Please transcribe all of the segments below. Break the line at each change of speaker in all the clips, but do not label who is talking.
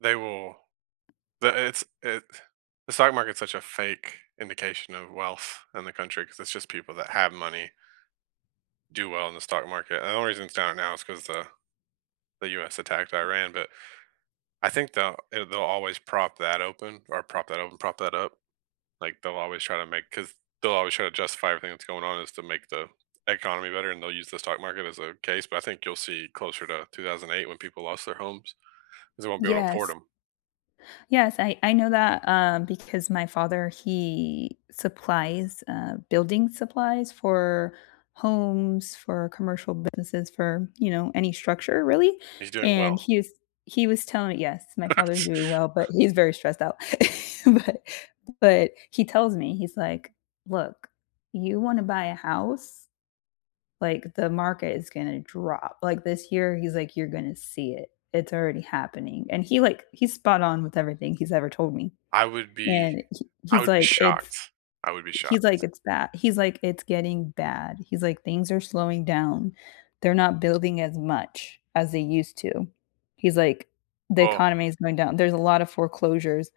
They will the it's it the stock market's such a fake indication of wealth in the country 'cause it's just people that have money do well in the stock market, and the only reason it's down right now is 'cause the the US attacked Iran, but I think they'll it they'll always prop that open or prop that open? Prop that up, like, they'll always try to make 'cause they'll always try to justify everything that's going on as to make the economy better, and they'll use the stock market as a case, but I think you'll see closer to 2008 when people lost their homes, 'cause they won't be able to afford
Yes.
'em.
Yes, I I know that, um, because my father, he supplies, uh, building supplies for homes, for commercial businesses, for, you know, any structure really,
He's doing
and
well.
he is he was telling Yes, my father is doing
It's
well, but he's very stressed out. But but he tells me he's, like, "Look, you wanna buy a house, like, the market is gonna drop," like, this year he's, like, "You're gonna see it, it's already happening," and he, like he's spot on with everything he's ever told me,
I would be
and he
I
he's,
would be
like, "It's"
shocked, I would be
he he's
shocked.
like, "It's bad" he's, like, "It's getting bad," he's, like, "Things are slowing down, they're not building as much as they used to." He's, like, "The
Well
economy is going down, there's a lot of foreclosures."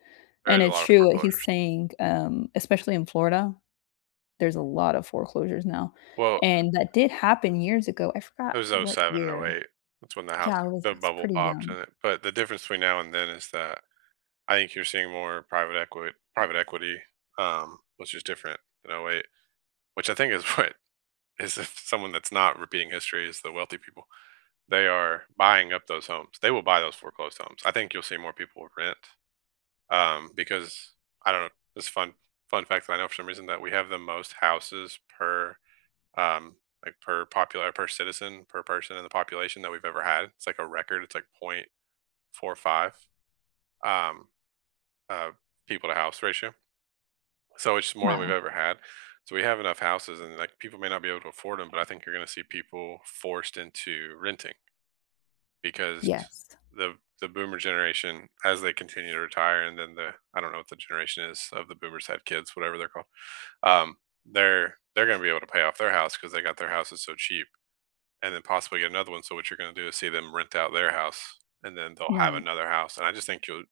There
And
is a
it's
lot of
true what he's
foreclosures.
saying, um, especially in Florida, there's a lot of foreclosures now,
Well
and that did happen years ago I forgot
It was oh
what
seven and oh
year
eight that's when the house
yeah, I was
the
I was
bubble
pretty
popped and
young.
it but the difference between now and then is that I think you're seeing more private equi private equity, um, which is different than 08'. Which I think is what is if someone that's not repeating history is the wealthy people, they are buying up those homes, they will buy those foreclosed homes, I think you'll see more people rent, um, because I don't it's fun fun fact that I know for some reason that we have the most houses per, um, like, per, um, like, per popular per citizen, per person in the population that we've ever had, it's, like, a record, it's, like, .45, um, uh, people to house ratio so it's more than we've
Wow.
ever had, so we have enough houses and, like, people may not be able to afford 'em, but I think you're gonna see people forced into renting, because t
Yes.
the the boomer generation, as they continue to retire and then the I don't know what the generation is of the boomers who have kids, whatever they're called, um, they're they're gonna be able to pay off their house 'cause they got their houses so cheap, and then possibly get another one, so, what you're gonna do is see them rent out their house, and then they'll have
Right.
another house, and I just think you'll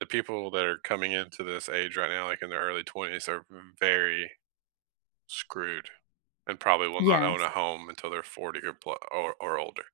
the people that are coming into this age right now, like, in their early 20s, are m v very, screwed and probably will not own
Yes.
a home until they're 40 or plu or or older.